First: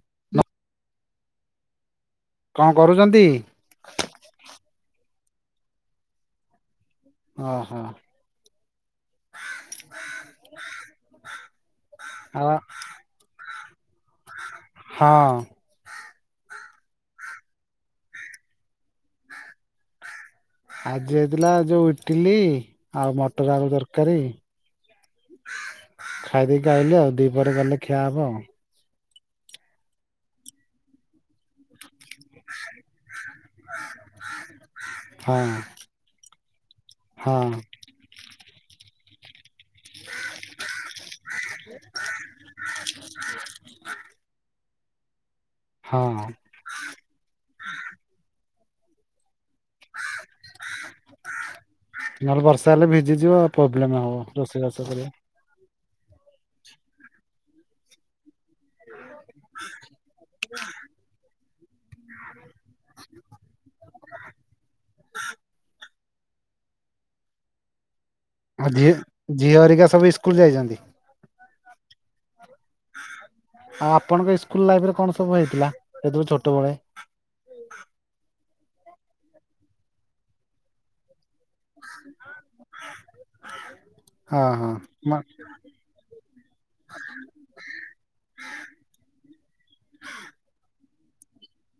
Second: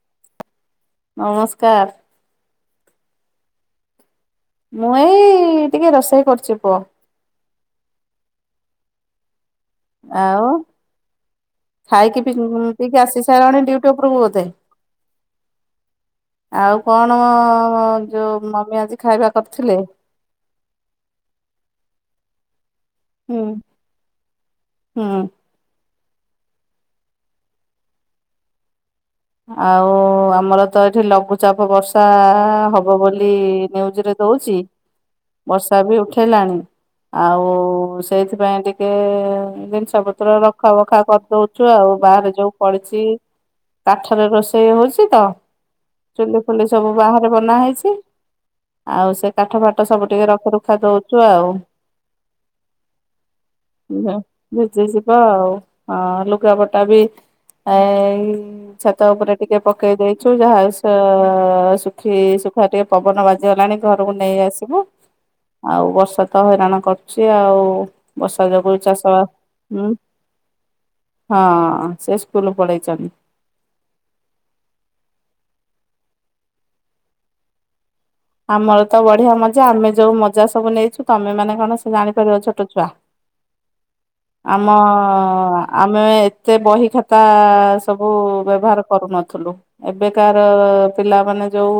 [unintelligible] ନମସ୍କାର। କଣ କରୁଛନ୍ତି? ମୁଁ ଏଇ ଟିକେ ରୋଷେଇ କରୁଛି ପୁଅ। ଓ ହୋ। ଆଉ ଖାଇକି ପିଇ ଆଉ ପିଇକି ଆସି ସାରିଲଣି ଡ଼ିଉ ଟି ଉପରକୁ ବୋଧେ। ହଁ ଆଉ କଣ ଯୋଉ ମମି ଆଜି ଖାଇବା କରିଥିଲେ? ଆଜି ହେଇଥିଲା ଯୋଉ ଇଟିଲି ଆଉ ହୁଁ ମଟର ଆଳୁ ଦରକାରୀ। ହୁଁ [inaudible] ଖାଇ ଦେଇକି ଆାଇଲି ଆଉ ଦି ପରେ ଗଲେ ଖିଆ ହବ ଆଉ। ଆଉ ଆମର ତ ଏଠି ଲଘୁଚାପ ବର୍ଷା ହ ହବ ବୋଲି ନିୟୁଜ ରେ ଦଉଛି ଆଉ ବର୍ଷା ବି ଉଠେଇଲାଣି। ଆଉ ହଁ ସେଇଥିପାଇଁ ଟିକେ ଜିନିଷ ପତ୍ର ରଖା ବଖା କରିଦଉଛୁ ଆଉ ବାହାରେ ଯୋଉ ପଡିଛି। କାଠରେ ରୋଷେଇ ହଉଛି ତ ହଁ ହଁ ଚୁଲି ଚୁଲି ସବୁ ବାହାରେ ବନା ହେଇଛି ଆଉ ସେ କାଠ ଫାଟ ସବୁ ଟିକେ ରଖା ରୁଖୀ କାଡି ଦଉଛୁ ଆଉ। ନହେଲେ ବର୍ଷା ହେଲେ ଭିଜିଯିବ ଆଉ ପ୍ରୋବ୍ଲେମ ହବ ରୋଷେଇ ବାଷ। ଯିବା ଆଉ। ହଁ ଲୁଗାପଟା ବି ଏଇ ଛାତ ଉପରେ ଟିକେ ପକେଇ ଦେଇଛୁ ଯାହା ସୁ ଖି ଶୁଖା ଟିକେ ପବନ ବାଜିଗଲାଣି ଘରକୁ ନେଇ ଆସିବୁ ଆଉ ବର୍ଷା ତ ହଇରାଣ କରୁଛି ଆଉ ବର୍ଷା ଆଉ ଯୋଗୁ ଝିଅ ଚାଷ ବା ଝିଅ ହେରିକା ହୁଁ ସବୁ ଇସ୍କୁଲ ଯାଇଛନ୍ତି ହଁ ସେ ସ୍କୁଲ ପଢେଇଛନ୍ତି। ଆଉ ଆପଣଙ୍କ ସ୍କୁଲ ଲାଇଫ ରେ କଣ ସବୁହେଇଥିଲା ସେତେବେଳେ ଛୋଟବେଳେ? ଆମର ତ ବଢିଆ ମଜା ଆମେ ଯୋଉ ମଜା ସବୁ ନେଇଛୁ ତମେ ମାନେ କଣ ସେ ଜାଣିପାରିବ ଛୋଟ ଛୁଆ ହଁ ହଁ ଆମ ମ ଆମେ ଏତେ ବହି ଖାତା ସବୁ ବ୍ୟବହାର କରୁନଥିଲୁ। ଏବେକାର ପିଲାମାନେ ଯୋଉ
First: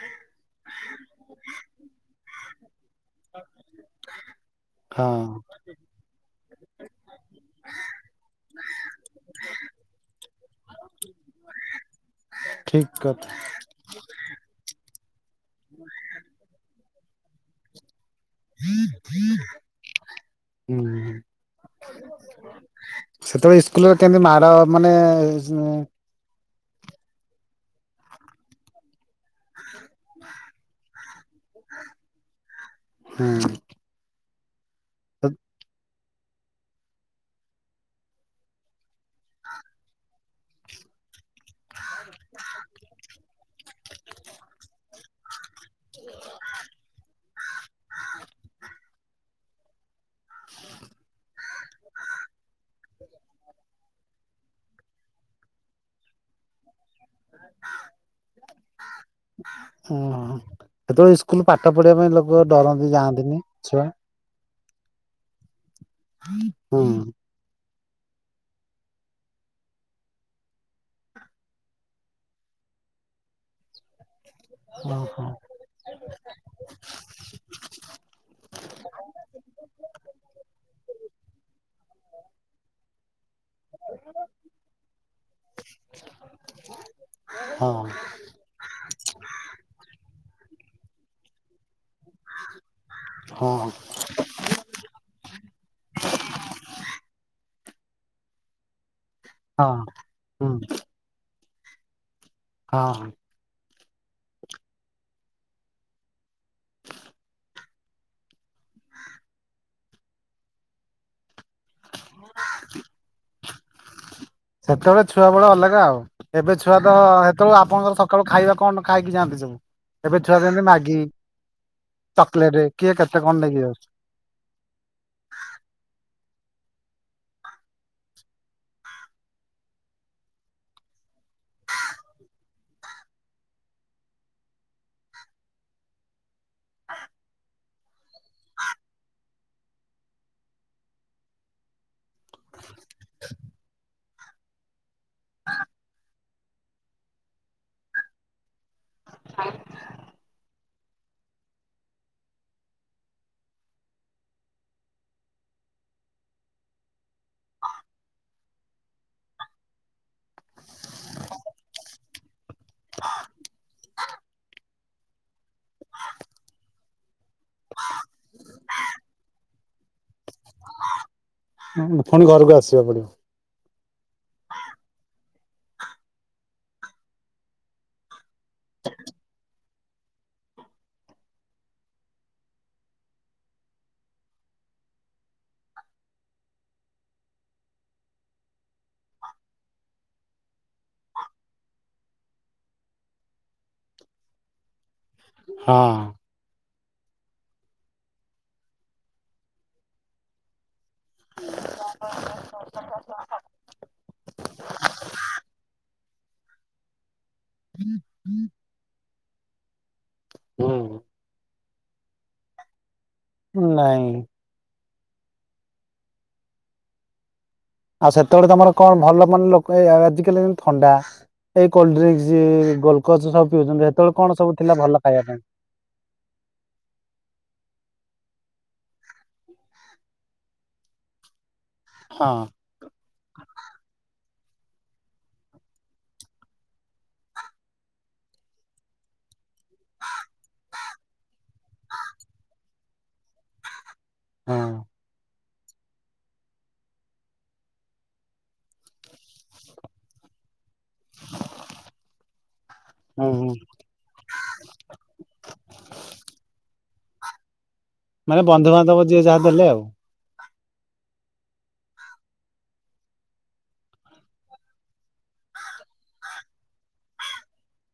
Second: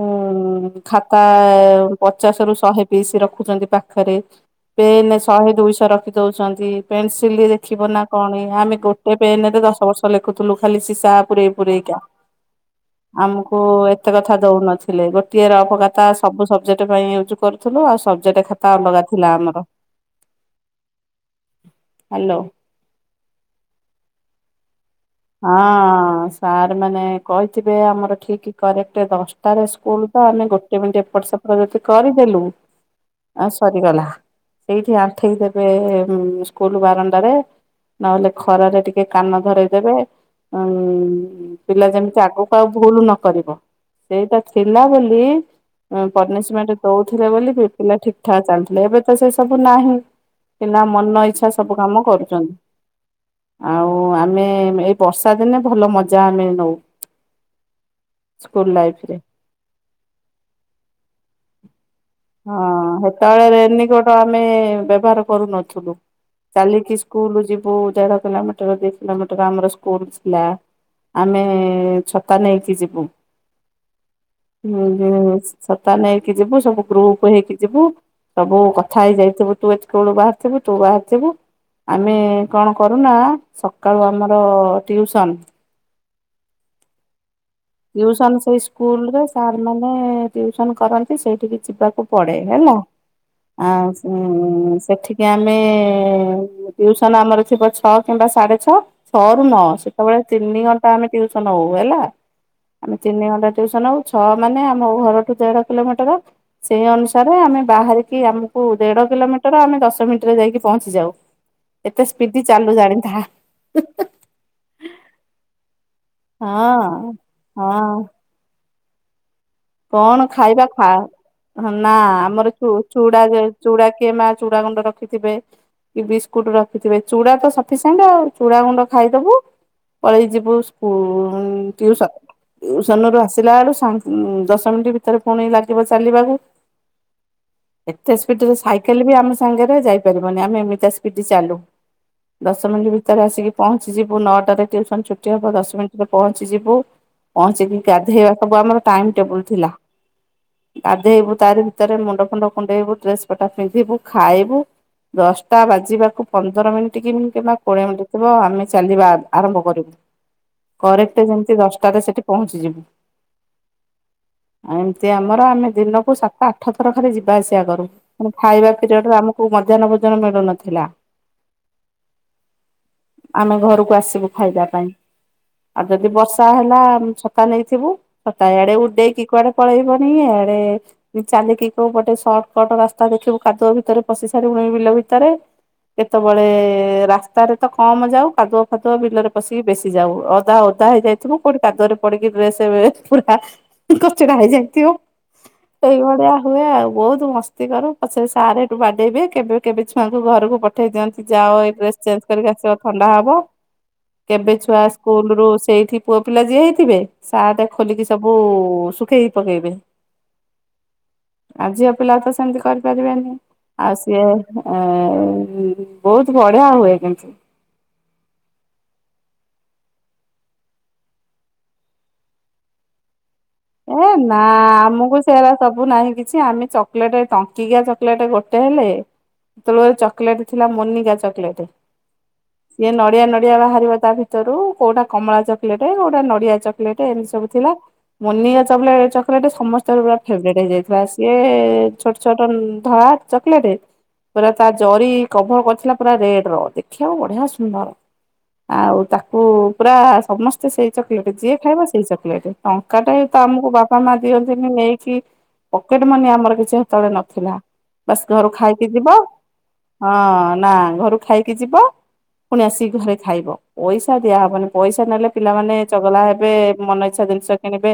ଉ ଖାତା। ପଚାଶ ରୁ ଶହେ ପିସ୍ ରଖୁଛନ୍ତି ପାଖରେ। ହଁ ପେନ୍ ଶହେ ଦୁଇଶହ ରଖି ଦଉଛନ୍ତି ପେନସିଲ ଦେଖିବ ନା କଣ ଆମେ। ସେ ପେନ୍ ରେ ଦଶ ବର୍ଷ ଲେଖୁଥିଲୁ ଖାଲି ସିଶା ପୁରେଇ ପୁରେଇକା। ଠିକ କଥା। ଆମକୁ ଏତେ କଥା ଦଉନଥିଲେ ଗୋଟିଏ ରଫ ଖାତା ସବୁ ସବଜେକ୍ଟ ପାଇଁ ୟୁଜ୍ କର ଥିଲୁ ଆଉ ସବଜେକ୍ଟ ଖାତା ଅଲଗା ଥିଲା ଆମର। ହୁଁ ହ୍ୟାଲୋ ସେତେବେଳେ ସ୍କୁଲରେ କେମତି ମାଡ ମାନେ। ହଁ ସାର୍ ମାନେ କହିଥିବେ ଆମର ଠିକ୍ କରେକ୍ଟ ଦଶଟାରେ ସ୍କୁଲ ତ ଆମେ। ଗୋଟେ ମିନିଟ ଏପଟ ସେପଟ ଯଦି କରିଦେଲୁ। ଆ ସରିଗଲା ସେଇଠି ହୁଁ ଆଣ୍ଠେଇ ଦେବେ। ସ୍କୁଲ ବାରଣ୍ଡାରେ ନହେଲେ ଖରାରେ ଟିକେ କାନ ଧରଇଦେବେ। ଉ ପିଲା ଯେମିତି ଆଗକୁ ଆଉ ଭୁଲ ନ କରିବ। ସେଇଟା ଥିଲା ବୋଲି ପନିସମେଣ୍ଟ ଦଉ ଥିଲେ ବୋଲି ବି ପିଲା ଠିକ ଠାକ ଚାଲିଥିଲେ ଏବେ ତ ସେ ସବୁ ନାହିଁ। ପିଲା ମନ ଇଚ୍ଛା ସବୁ କାମ କରୁଛନ୍ତି ଆଉ ଆମେ। ବର୍ଷା ଦିନେ ଭଲ ମଜା ଆମେ ନଉ। ସ୍କୁଲ ଲାଇଫ ରେ। ଓ ସେତେବେଳେ ସ୍କୁଲ ପାଠ ପଢିବା ପାଇଁ ଲୋକ ଡରନ୍ତି ଯାଆନ୍ତିନି ଛୁଆ। ତ ଆମେ ବ୍ୟବହାର କରୁନଥିଲୁ ହୁଁ ଚାଲିକି ସ୍କୁଲ ଯିବୁ। ଦେଢ କିଲୋମିଟର ଦି କିଲୋମିଟର ଆମର ସ୍କୁଲ ଥିଲା। ଆମେ ଛତା ନେଇକି ଯିବୁ। ହୁଁ ଓହୋ ହୁଁ ଛତା ନେଇକି ଯିବୁ ସବୁ ଗ୍ରୁପ ହେଇକି ଯିବୁ ସବୁ କଥା ହେଇଯାଇଥିବୁ ତୁ ଏଠି କଳୁ ବାହାରିଥିବୁ ତୁ ଆସିବୁ। ଆମେ କଣ କରୁନା ସକାଳୁ ଆମର ଟିଉସନ। ହଁ ଟ୍ୟୁସନ୍ ସେଇ ସ୍କୁଲରେ ସାର୍ ମାନେ ଟ୍ୟୁସନ୍ କରନ୍ତି ସେଇଠିକି ଯିବାକୁ। ପଡେ ହେଲା ହଁ ଆଉ ସେଠିକି ଆମେ ଟ୍ୟୁଉସନ ଆମର ଥିବ ଛଅ କିମ୍ବା ସାଢେ ଛଅ। ଛଅ ରୁ ନ ହଁ ସେତେବେଳେ ହୁଁ ତିନି ଘଣ୍ଟା ଆମେ ଟିଉସନ ହଉ ହେଲା। ଆମେ ହଁ। ତିନି ଘଣ୍ଟା ଟୁସନ ହୋଊ ଆ ଛଅ ମାନେ ଆମ ଘରଠୁ ଦେଢ କିଲୋମିଟର। ସେଇ ଅନୁସାରେ ଆମେ ବାହାରିକି ଆମକୁ ଦେଢ କିଲୋମିଟର ଆମେ ଦଶ ମିନିଟରେ ଯାଇକି ପହଞ୍ଚି ଯାଉ। ଏତେ ସ୍ପିଡି ଚାଲୁ ଜାଣିଥା। ସେତେବେଳେ ଛୁଆ ବେଳେ ଅଲଗା ଆଉ ଏବେ ଛୁଆ ତ ହଁ ସେତେବେଳେ ଆପଣଙ୍କର ହଁ ସକାଳୁ ଖାଇବା କଣ? ଖାଇକି ଯାଆନ୍ତି ସବୁ। ଏବେ କଣ ଛୁଆ ଯେମିତି ଖାଇବା ଖ ମ୍ୟାଗି ନା ଆମର ଚକୋଲେଟ ଚୁ କିଏ କେତେ ଚୁଡା କଣ ନେଇକି ଯାଉଛି କିଏ ମା ଚୁଡ଼ା ଗୁଣ୍ଡ ରଖିଥିବେ। କି ବିସ୍କୁଟ ରଖିଥିବେ ଚୁଡା ତ ସଫିସିଣ୍ଟ ଆଉ ଚୁଡା ଗୁଣ୍ଡ ଖାଇଦବୁ। ପଳେଇ ଯିବୁ ସ୍କୁସନ ଟୁସନ ରୁ ଆସିଲା ବେଳୁ ଦଶ ମିନିଟ ଭିତରେ ପୁଣି ଲାଗିବ ଚାଲିବାକୁ। ଏତେ ସ୍ପିଡ ରେ ସାଇକେଲ ବି ଆମ ସାଙ୍ଗରେ ଯାଇପାରିବନି ଆମେ ଏମିତି ସ୍ପିଡ ଚାଲୁ। ଦଶ ମିନିଟ୍ ଭିତରେ ଆସିକି ପହଞ୍ଚିଯିବୁ ନଅଟାରେ ଟ୍ୟୁସନ ଛୁଟି ହବ ଦଶ ମିନିଟ୍ ପହଞ୍ଚି ଯିବୁ ପହଞ୍ଚିକି ଗାଧେଇବା ସବୁ ଆମର ଟାଇମ ଟେବୁଲ ଥିଲା। ଗାଧେଇବୁ ତାରି ଭିତରେ ମୁଣ୍ଡ ଫୁଣ୍ଡ କୁଣ୍ଡେଇବୁ, ଡ୍ରେସ ପଟା ପିନ୍ଧିବୁ, ଖାଇବୁ ଦଶଟା ବାଜିବାକୁ ପନ୍ଦର ମିନିଟ୍ କି କିମ୍ବା କୋଡ଼ିଏ ମିନିଟ୍ ଥିବ ଆମେ ଚାଲିବା ଆ ଆରମ୍ଭ କରିବୁ। କରେକ୍ଟ ଯେମିତି ଦଶଟାରେ ସେଠି ପହଞ୍ଚିଯିବୁ। ହଁ [inaudible] ଏମିତି ଆମର ଆମେ ଦିନକୁ ସାତ, ଆଠ ଥର ଖାଲି ଯିବାଆସିବା କରୁ। ମ ଖାଇବା ପିରିୟଡରେ ଆମକୁ ମଧ୍ୟାହ୍ନ ଭୋଜନ ମିଳୁନଥିଲା। ଉଁ ପୁଣି ଘରକୁ ଆସିବାକୁ ପଡିବ। ଆମେ ଘରକୁ ଆସିବୁ ଖାଇବା ପାଇଁ ଆଉ ଯଦି ବର୍ଷା ହେଲା ଆମେ ଛତା ନେଇଥିବୁ। ଛତା ଇଆଡେ ଉଡେଇକି କୁଆଡେ ପଳେଇବଣୀ ଇଆଡେ ଚାଲିକି କୋଉ ଗୋଟେ ସର୍ଟ କଟ ରାସ୍ତା ଦେଖିବୁ କାଦୁଅ ଭିତରେ ପଶି ସାରିବୁଣି ବିଲ ଭିତରେ। କେତେବେଳେ ରାସ୍ତାରେ ତ କମ ଯାଉ କାଦୁଅ ଫାଦୁଅ ବିଲରେ ପଶିକି ବେଶି ଯାଉ ଅଧା ଓ ଦା ହେଇଯାଇଥିବୁ କୋଉଠି କାଦୁଅରେ ପଡିକି ଡ୍ରେସ ପୁରା କଚଡା ହେଇଯାଇଥିବ ହଁ ଏଇଭଳିଆ। ହୁଏ ଆଉ ବହୁତ ମସ୍ତି କରୁ ପଛରେ ସାର ହେଠୁ ବାଡେଇବେ କେବେ କେବେ ଛୁଆଙ୍କୁ ଘରକୁ ପ ଉଠେଇ ଦିଅନ୍ତି ଯାଅ ଏଇ ଡ୍ରେସ ଚେଞ୍ଜ କରିକି ଆସିବ ଥଣ୍ଡା ହବ। କେବେ ଛୁଆ ସ୍କୁଲ ରୁ ସେଇଠି ପୁଅ ପିଲା ଯିଏ ହେଇଥିବେ ସାଟେ ଖୋଲିକି ସବୁ କୁ ଶୁଖେଇ ପକେଇବେ। ହୁଁ ଆ ଝିଅ ପିଲା ତ ସେମିତି କରିପାରିବେନି। ଆଉ ନାଇଁ। ସିଏ ଏ ବହୁତ ବଢିଆ ହୁଏ କିନ୍ତୁ। ଆଉ ସେତେବେଳେ ତମର କଣ ଭଲ ମାନେ ଲୋକ ଏ ଆଜିକାଲି ଯେନ୍ତି ଥଣ୍ଡା ଏଇ କୋଲ୍ଡଡ୍ରିଙ୍କଶ୍, ଗୋଲକଚ ସବୁ ପିଉଛନ୍ତି ଏ ସେତେବେଳେ ନା କଣ ସବୁ ଥିଲା ଭଲ ଆମକୁ ଖାଇବା ପାଇଁ? ସେରା ସବୁ ନାହିଁ କିଛି ଆମେ ଚକଲେଟ ଟଙ୍କିକିଆ ଚକଲେଟ ଗୋଟେ ହେଲେ ସେତେବେଳେ ଗୁରେ ଚକୋଲେଟ ଥିଲା ମୋନିକା ଚକୋଲେଟ। ହଁ। ଇଏ ନଡିଆ ନଡିଆ ବାହାରିବ ତା ଭିତରୁ କୋଉଟା କମଳା ଚକଲେଟ କୋଉଟା ନଡିଆ ଚକୋଲେଟ ଏମିତି ସବୁ ଥିଲା। ମନିକା ଚକଲେ ଚକୋଲେଟ୍ ସମସ୍ତଙ୍କର ପୁରା ଫେଭରେଟ୍ ହେଇଯାଇଥିଲା ସିଏ ଛୋଟ ଛୋଟ ଧଳା ଚକଲେଟ ପୁରା ହଁ। ତା ଜରି କଭର କରିଥିଲା ପୁରା ରେଡ ର ଦେଖିବାକୁ ବଢିଆ ସୁନ୍ଦର। ଆଉ ତାକୁ ପୁରା ସମସ୍ତେ ସେଇ ଚକୋଲେଟ ଯିଏ ଖାଇବ ସେଇ ଚକୋଲେଟ। ଟଙ୍କାଟାଏ ହୁଁ ତ ହୁଁ ଆମକୁ ବାପ ବାପା ମା ଦିଅନ୍ତିନି ନେଇକି ପକେଟ ମନି ଆମର କିଛି ସେତେବେଳେ ନଥିଲା। ବାସ ମାନେ ଘରୁ ଖାଇକି ବନ୍ଧୁବାନ୍ଧବ ଯିବ ଯିଏ ଯାହା ଦେଲେ ଆଉ। ହଁ ନା ଘରୁ ଖାଇକି ଯିବ ପୁଣି ଆସିକି ଘରେ ଖାଇବ। ପଇସା ଦିଆହବନି ପଇସା ନେଲେ ପିଲାମାନେ ଚଗଲା ହେବେ ମନ ଇଚ୍ଛା ଜିନିଷ କିଣିବେ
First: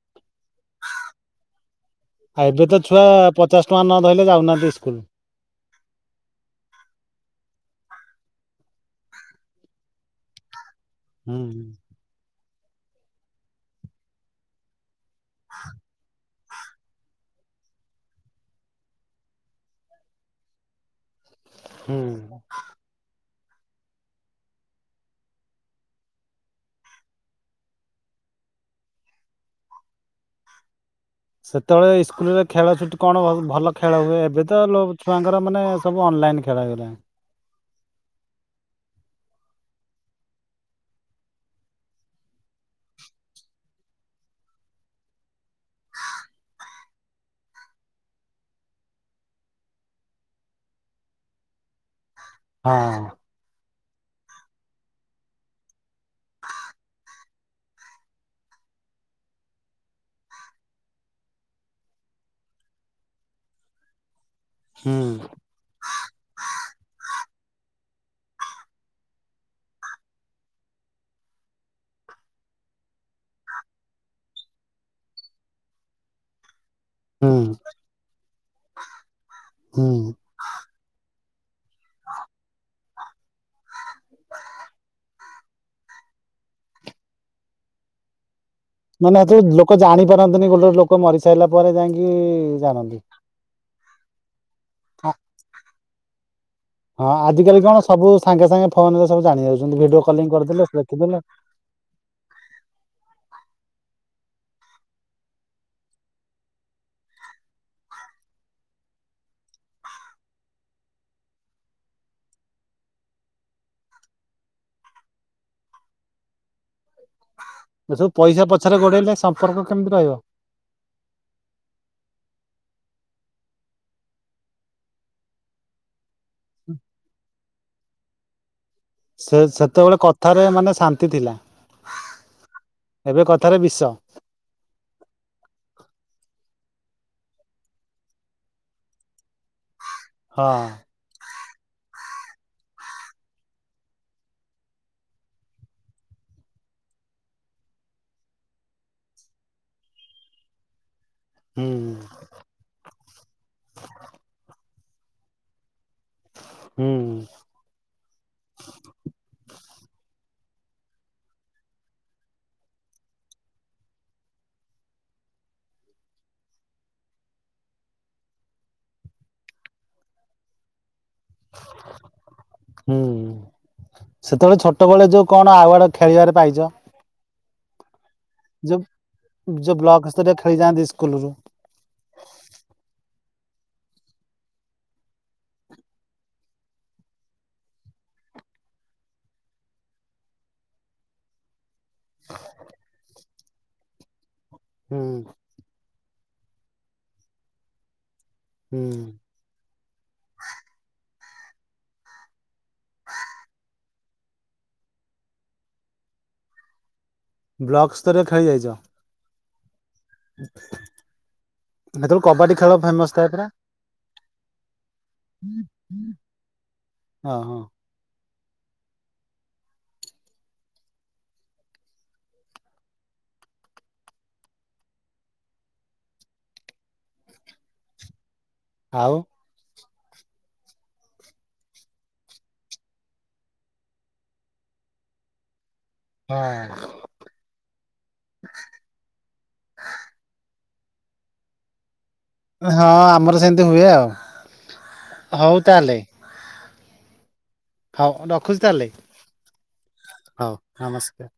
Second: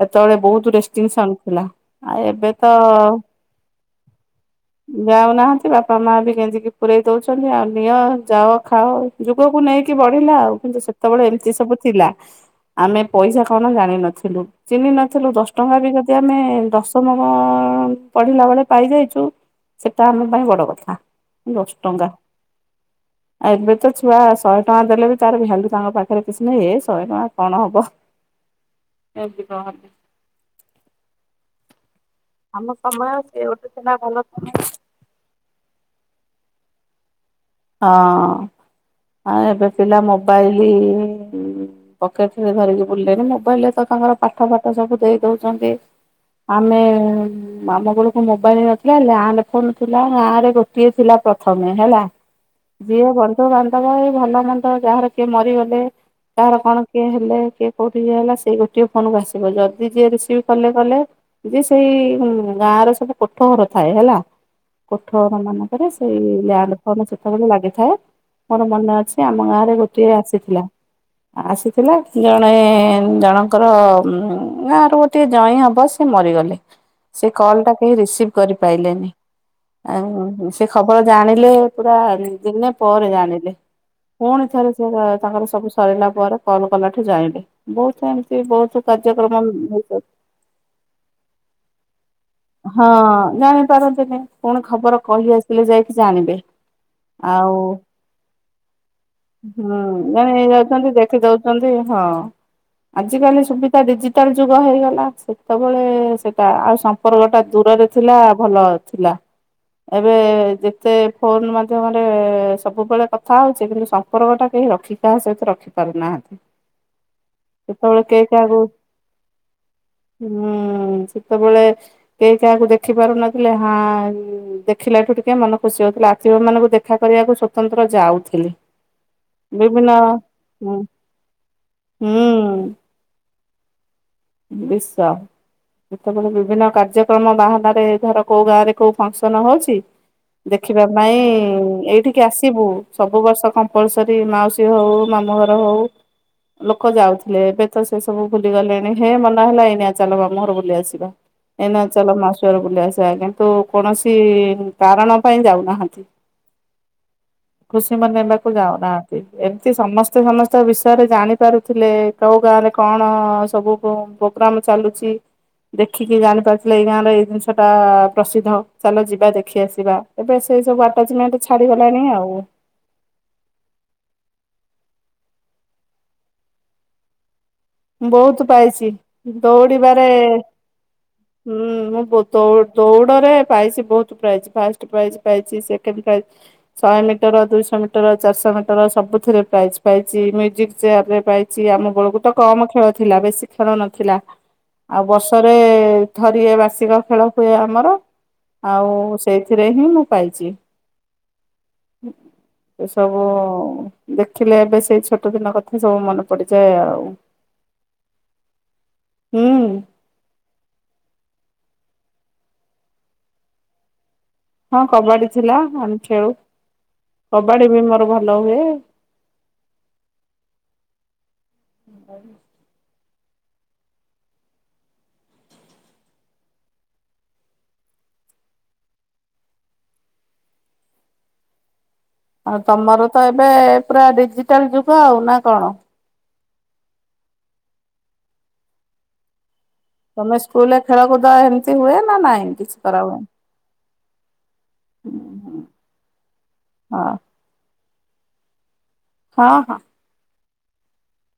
ହେତେବେଳେ ବହୁତ ରେଷ୍ଟିଗେସନ ଥିଲା। ଆଉ ଏବେ ତ ଛୁଆ ପଚାଶ ଟଙ୍କା ନ ଧଇଲେ ଯାଉନାହାନ୍ତି ସ୍କୁଲ ଯାଉନାହାନ୍ତି ବାପ ବାପା ମାଆ ବି ଗେଞ୍ଜିକି ପୁରେଇ ଦେଉଛନ୍ତି ଆଉ ନିଅ ଯାଅ ଖାଅ ଯୁଗକୁ ନେଇକି ବଢିଲା ଆଉ କିନ୍ତୁ ସେ ସେତେବେଳେ ହୁଁ ଏମିତି ହୁଁ। ସବୁ ଥିଲା ଆମେ ପଇସା କଣ ଜାଣିିନଥିଲୁ ଚିହ୍ନି ନ ଥିଲୁ ଦଶ ଟଙ୍କା ବି ଯଦି ଆମେ ଦଶମ ପଢିଲା ବେଳେ ପାଇଯାଇଛୁ ସେଟା ଆମ ପାଇଁ ବଡ କଥା ଦଶ ଟଙ୍କା। ହୁଁ। ଆଉ ଏବେ ତ ଛୁଆ ଶହେ ଟଙ୍କା ଦେଲେ ବି ତାର ଭ୍ୟାଲୁ ତାଙ୍କ ପାଖରେ କିଛି ନାହିଁ ଏ ଶହେ ଟଙ୍କା କଣ ହବ। ଏମତି କହନ୍ତି। ସେତେବେଳେ ଇସ୍କୁଲରେ ଆମ ଖେଳ ଛୁଟି ସମୟ କଣ ଭ ସେ ଗୋଟେ ଭଲ ଥିଲା ଖେଳ ହୁଏ ଏବେ ସମୟ ତ ଛୁଆଙ୍କର ମାନେ ସବୁ ଅନଲାଇନ୍ ଖେଳ ହେଇଗଲାଣି। ହଁ ଆଉ ଏବେ ପିଲା ମୋବାଇଲ ପକେଟରେ ଧରିକି ବୁଲିଲେଣି ମୋବାଇଲ ରେ ତ ତାଙ୍କର ପାଠ ଫାଠ ସବୁ ଦେଇ ଦଉଛନ୍ତି। ଆମେ ଆମ ବେଳକୁ ମୋବାଇଲ ନଥିଲା ଲ୍ୟାଣ୍ଡ ଫୋନ ଥିଲା ଗାଁ ରେ ଗୋଟିଏ ଥିଲା ପ୍ରଥମେ ହେଲା। ହଁ ଯିଏ ବନ୍ଧୁବାନ୍ଧବ ଏ ଭଲ ମନ୍ଦ ଯାହାର କିଏ ମରିଗଲେ କାହାର କଣ କିଏ ହେଲେ କିଏ କୋଉଠି ଏ ହେଲା ସେଇ ଗୋଟିଏ ଫୋନ କୁ ଆସିବ ଯଦି ଯିଏ ରିସିଭ କଲେ କଲେ ଯେ ସେଇ ଗାଁ ର ସବୁ କୋଠ ଘର ଥାଏ ହେଲା। କୋଠର ହୁଁ। ଘର ମାନଙ୍କରେ ସେଇ ଲ୍ୟାଣ୍ଡ ଫୋନ ସେତେବେଳେ ଲାଗିଥାଏ ମୋର ମନେ ଅଛି ଆମ ଗାଁ ରେ ଗୋଟିଏ ଆସିଥିଲା। ଆସିଥିଲା ଜଣେ ଜଣଙ୍କର ଗାଁ ର ଗୋଟେ ଟେ ଜଇଁ ହବ ସେ ମରିଗଲେ। ସେ ହୁଁ କଲ୍ ଟା କେହି ରିସିଭ କରିପାରଲେନି ହୁଁ। ଆଉ ସେ ଖବର ଜାଣିଲେ ପୁରା ଦିନେ ପରେ ଜାଣିିଲେ। ପୁଣି ଥରେ ସେ ତାଙ୍କର ସବୁ ସରିଲା ପରେ କଲ କଲାଠୁ ଯାଇଲେ ବହୁତ ଏମିତି ବହୁତ ମାନେ କାର୍ଯ୍ୟକ୍ରମ ଅଛି ଲୋକ ଜାଣିପାରନ୍ତିନି ଗୋଟେ ଲୋକ ମରିସାରିଲା ପରେ ଯାଇକି ଜାଣନ୍ତି। ହଁ [unintelligible] ପାରନ୍ତିନି ପୁଣି ଖବର ହଁ କହି ଆସିଲେ ଯାଇକି ଜାଣିବେ। ହଁ ଆଉ ଆଜିକାଲି କଣ ସବୁ ସାଙ୍ଗେ ସାଙ୍ଗେ ଫୋନ ରେ ସବୁ ଜାଣି ଯାଉଛନ୍ତି ଭିଡିଓ କଲିଂ କରିଦେଲେ ଦେଖିଦେଲେ। ଛନ୍ତି ହଁ। ଆଜିକାଲି ସୁବିଧା ଡିଜିଟାଲ ଯୁଗ ହେଇଗଲା ସେତେବେଳେ ସେଇଟା ଆଉ ସମ୍ପର୍କ ଟା ଦୂରରେ ଥିଲା ଭଲ ଥିଲା ଏବେ ଯେତେ ଫୋନ ମ ମଧ୍ୟମରେ ସବୁବେଳେ କଥା ହଉଛେ କିନ୍ତୁ ସମ୍ପର୍କ ଟା କେହି ରଖି କାହା ସହିତ ରଖି ପାରୁନାହାନ୍ତି। [inaudible] ଏ ସବୁ କେହି ପଇସା କାହାକୁ ପଛରେ ଗୋଡେଇଲେ ସମ୍ପର୍କ କେମିତି ରହିବ। ହୁଁ ସେତେବେଳେ କେହି କାହାକୁ ଦେଖି ପାରୁନଥିଲେ ହଁ ଦେଖିଲା ଠୁ ଟିକେ ମନ ଖୁସି ହଉଥିଲା ଆ ଝିଅମାନଙ୍କୁ ଦେଖା କରିବାକୁ ସ୍ଵତନ୍ତ୍ର ଯାଉଥିଲେ। ସେ ସେତେବେଳେ କଥାରେ ମାନେ ଶାନ୍ତି ଥିଲା ଏବେ କଥାରେ ବିଷ। ବିଷ। ସେତେବେଳେ ବିଭିନ୍ନ କାର୍ଯ୍ୟକ୍ରମ ବାହାନାରେ ଧର କୋଉ ଗାଁ ରେ କୋଉ ଫଙ୍କସନ ହଉଛି ହଁ ଦେଖିବାକୁ ନାଇଁ ଏଇଠିକି ଆସିବୁ ସବୁ ବର୍ଷ କମ୍ପଲସରୀ ମାଉସୀ ହଉ ମାମୁଁ ଘର ହଉ ଲୋକ ଯାଉଥିଲେ ଏବେ ତ ସେ ସବୁ ଭୁଲିଗଲେଣି ହେ ମନ ହେଲା ଏଇନା ଚାଲ ମାମୁଁ ଘର ବୁଲି ଆସିବା। ହୁଁ ଏଇନା ଚାଲ ମାଉସୀ ଘର ବୁଲି ଆସିବା କିନ୍ତୁ କୌଣସି କାରଣ ପାଇଁ ଯାଉନାହାନ୍ତି। [unintelligible] ହୁଁ। ଖୁସି ମନେଇବାକୁ ଯାଉନାହାନ୍ତି। ଏମିତି ସମସ୍ତେ ସମସ୍ତ ବିଷୟରେ ଜାଣି ପାରୁଥିଲେ କୋଉ ଗାଁରେ କଣ ସବୁ ପୋଗ୍ରାମ ଚାଲୁଛି। ଦେଖିକି ଜାଣିପାରୁଥିଲେ ଏଇ ଗାଁରେ ଏଇ ଜିନିଷ ଟା ପ୍ରସିଦ୍ଧ ଚାଲ ଯିବା ଦେଖି ଆସିବା ଏବେ ସେଇ ସବୁ ଆଟାଚମେଣ୍ଟ ଛାଡିଗଲାଣି ଆଉ। ହୁଁ ସେତେବେଳେ ଛୋଟବେଳେ ଯୋଉ କଣ ଆୱାର୍ଡ ଖେଳିବାରେ ପାଇଛ? ବହୁତ ଯୋଉ ପାଇଛି ଯୋଉ ବ୍ଲକ ଦୌଡ଼ିବାରେ ସ୍ତରୀୟ ଖେଳି ଯାଆନ୍ତି ସ୍କୁଲରୁ ହୁଁ। ମୁଁ ଦୋ ଦୋ ଦୌଡ଼ରେ ପାଇଛି ବହୁତ ପ୍ରାଇଜ ଫାଷ୍ଟ ପ୍ରାଇଜ ପାଇଛି ସେକେଣ୍ଡ ପ୍ରାଇଜ୍ ଶଏ ମିଟର ଦୁଇଶ ମିଟର ଚାରିଶ ମିଟର ସବୁଥିରେ ପ୍ରାଇଜ ପାଇଚି ମ୍ୟୁଜିକ ଚେୟାର ରେ ପାଇ ଚି ଆମ ବେଳକୁ ତ କମ ଖେଳ ଥିଲା ବେଶି ଖେଳ ନଥିଲା ହୁଁ ଆଉ ବର୍ଷ ରେ ଥରିଏ ବାର୍ଷିକ ଖେଳ ହୁଏ ଆମର ହୁଁ ଆଉ ସେଇଥିରେ ହିଁ ମୁଁ ପାଇଚି। ଏ ସବୁ ଉଁ ଦେଖିଲେ ଏବେ ସେଇ ଛୋଟ ଦିନ କଥା ସବୁ ମନେ ପଡିଯାଏ ଆଉ। ବ୍ଲକ୍ ସ୍ତରରେ ଖାଇ ଯାଈଚ? ହୁଁ। [inaudible] ସେତବେଳୁ କବାଡି ଖେଳ ଫେମସ ଥାଏ ପରା ହଁ କବାଡି ଥିଲା ଆମେ ଖେଳୁ ଓହୋ କବାଡି ବି ମୋର ଭଲ ହୁଏ। [inaudible] ଆଉ ଆଉ ତମର ତ ଏବେ ପୁରା ଡିଜିଟାଲ ଯୁଗ ଆଉ ନା କଣ? ହଁ। ତମେ ସ୍କୁଲରେ ଖେଳକୁଦା ଏମିତି ହୁଏ ନା ନାଇଁ? କିଛି ହଁ କରାହୁଏନି? ଆମର ସେମିତି ହୁଏ ଆଉ ହଉ ତାଏଲେ ହଁ। ହଉ ରଖୁଚି ତାହେଲେ। ହଁ ହଁ। ହଉ ନମସ୍କାର।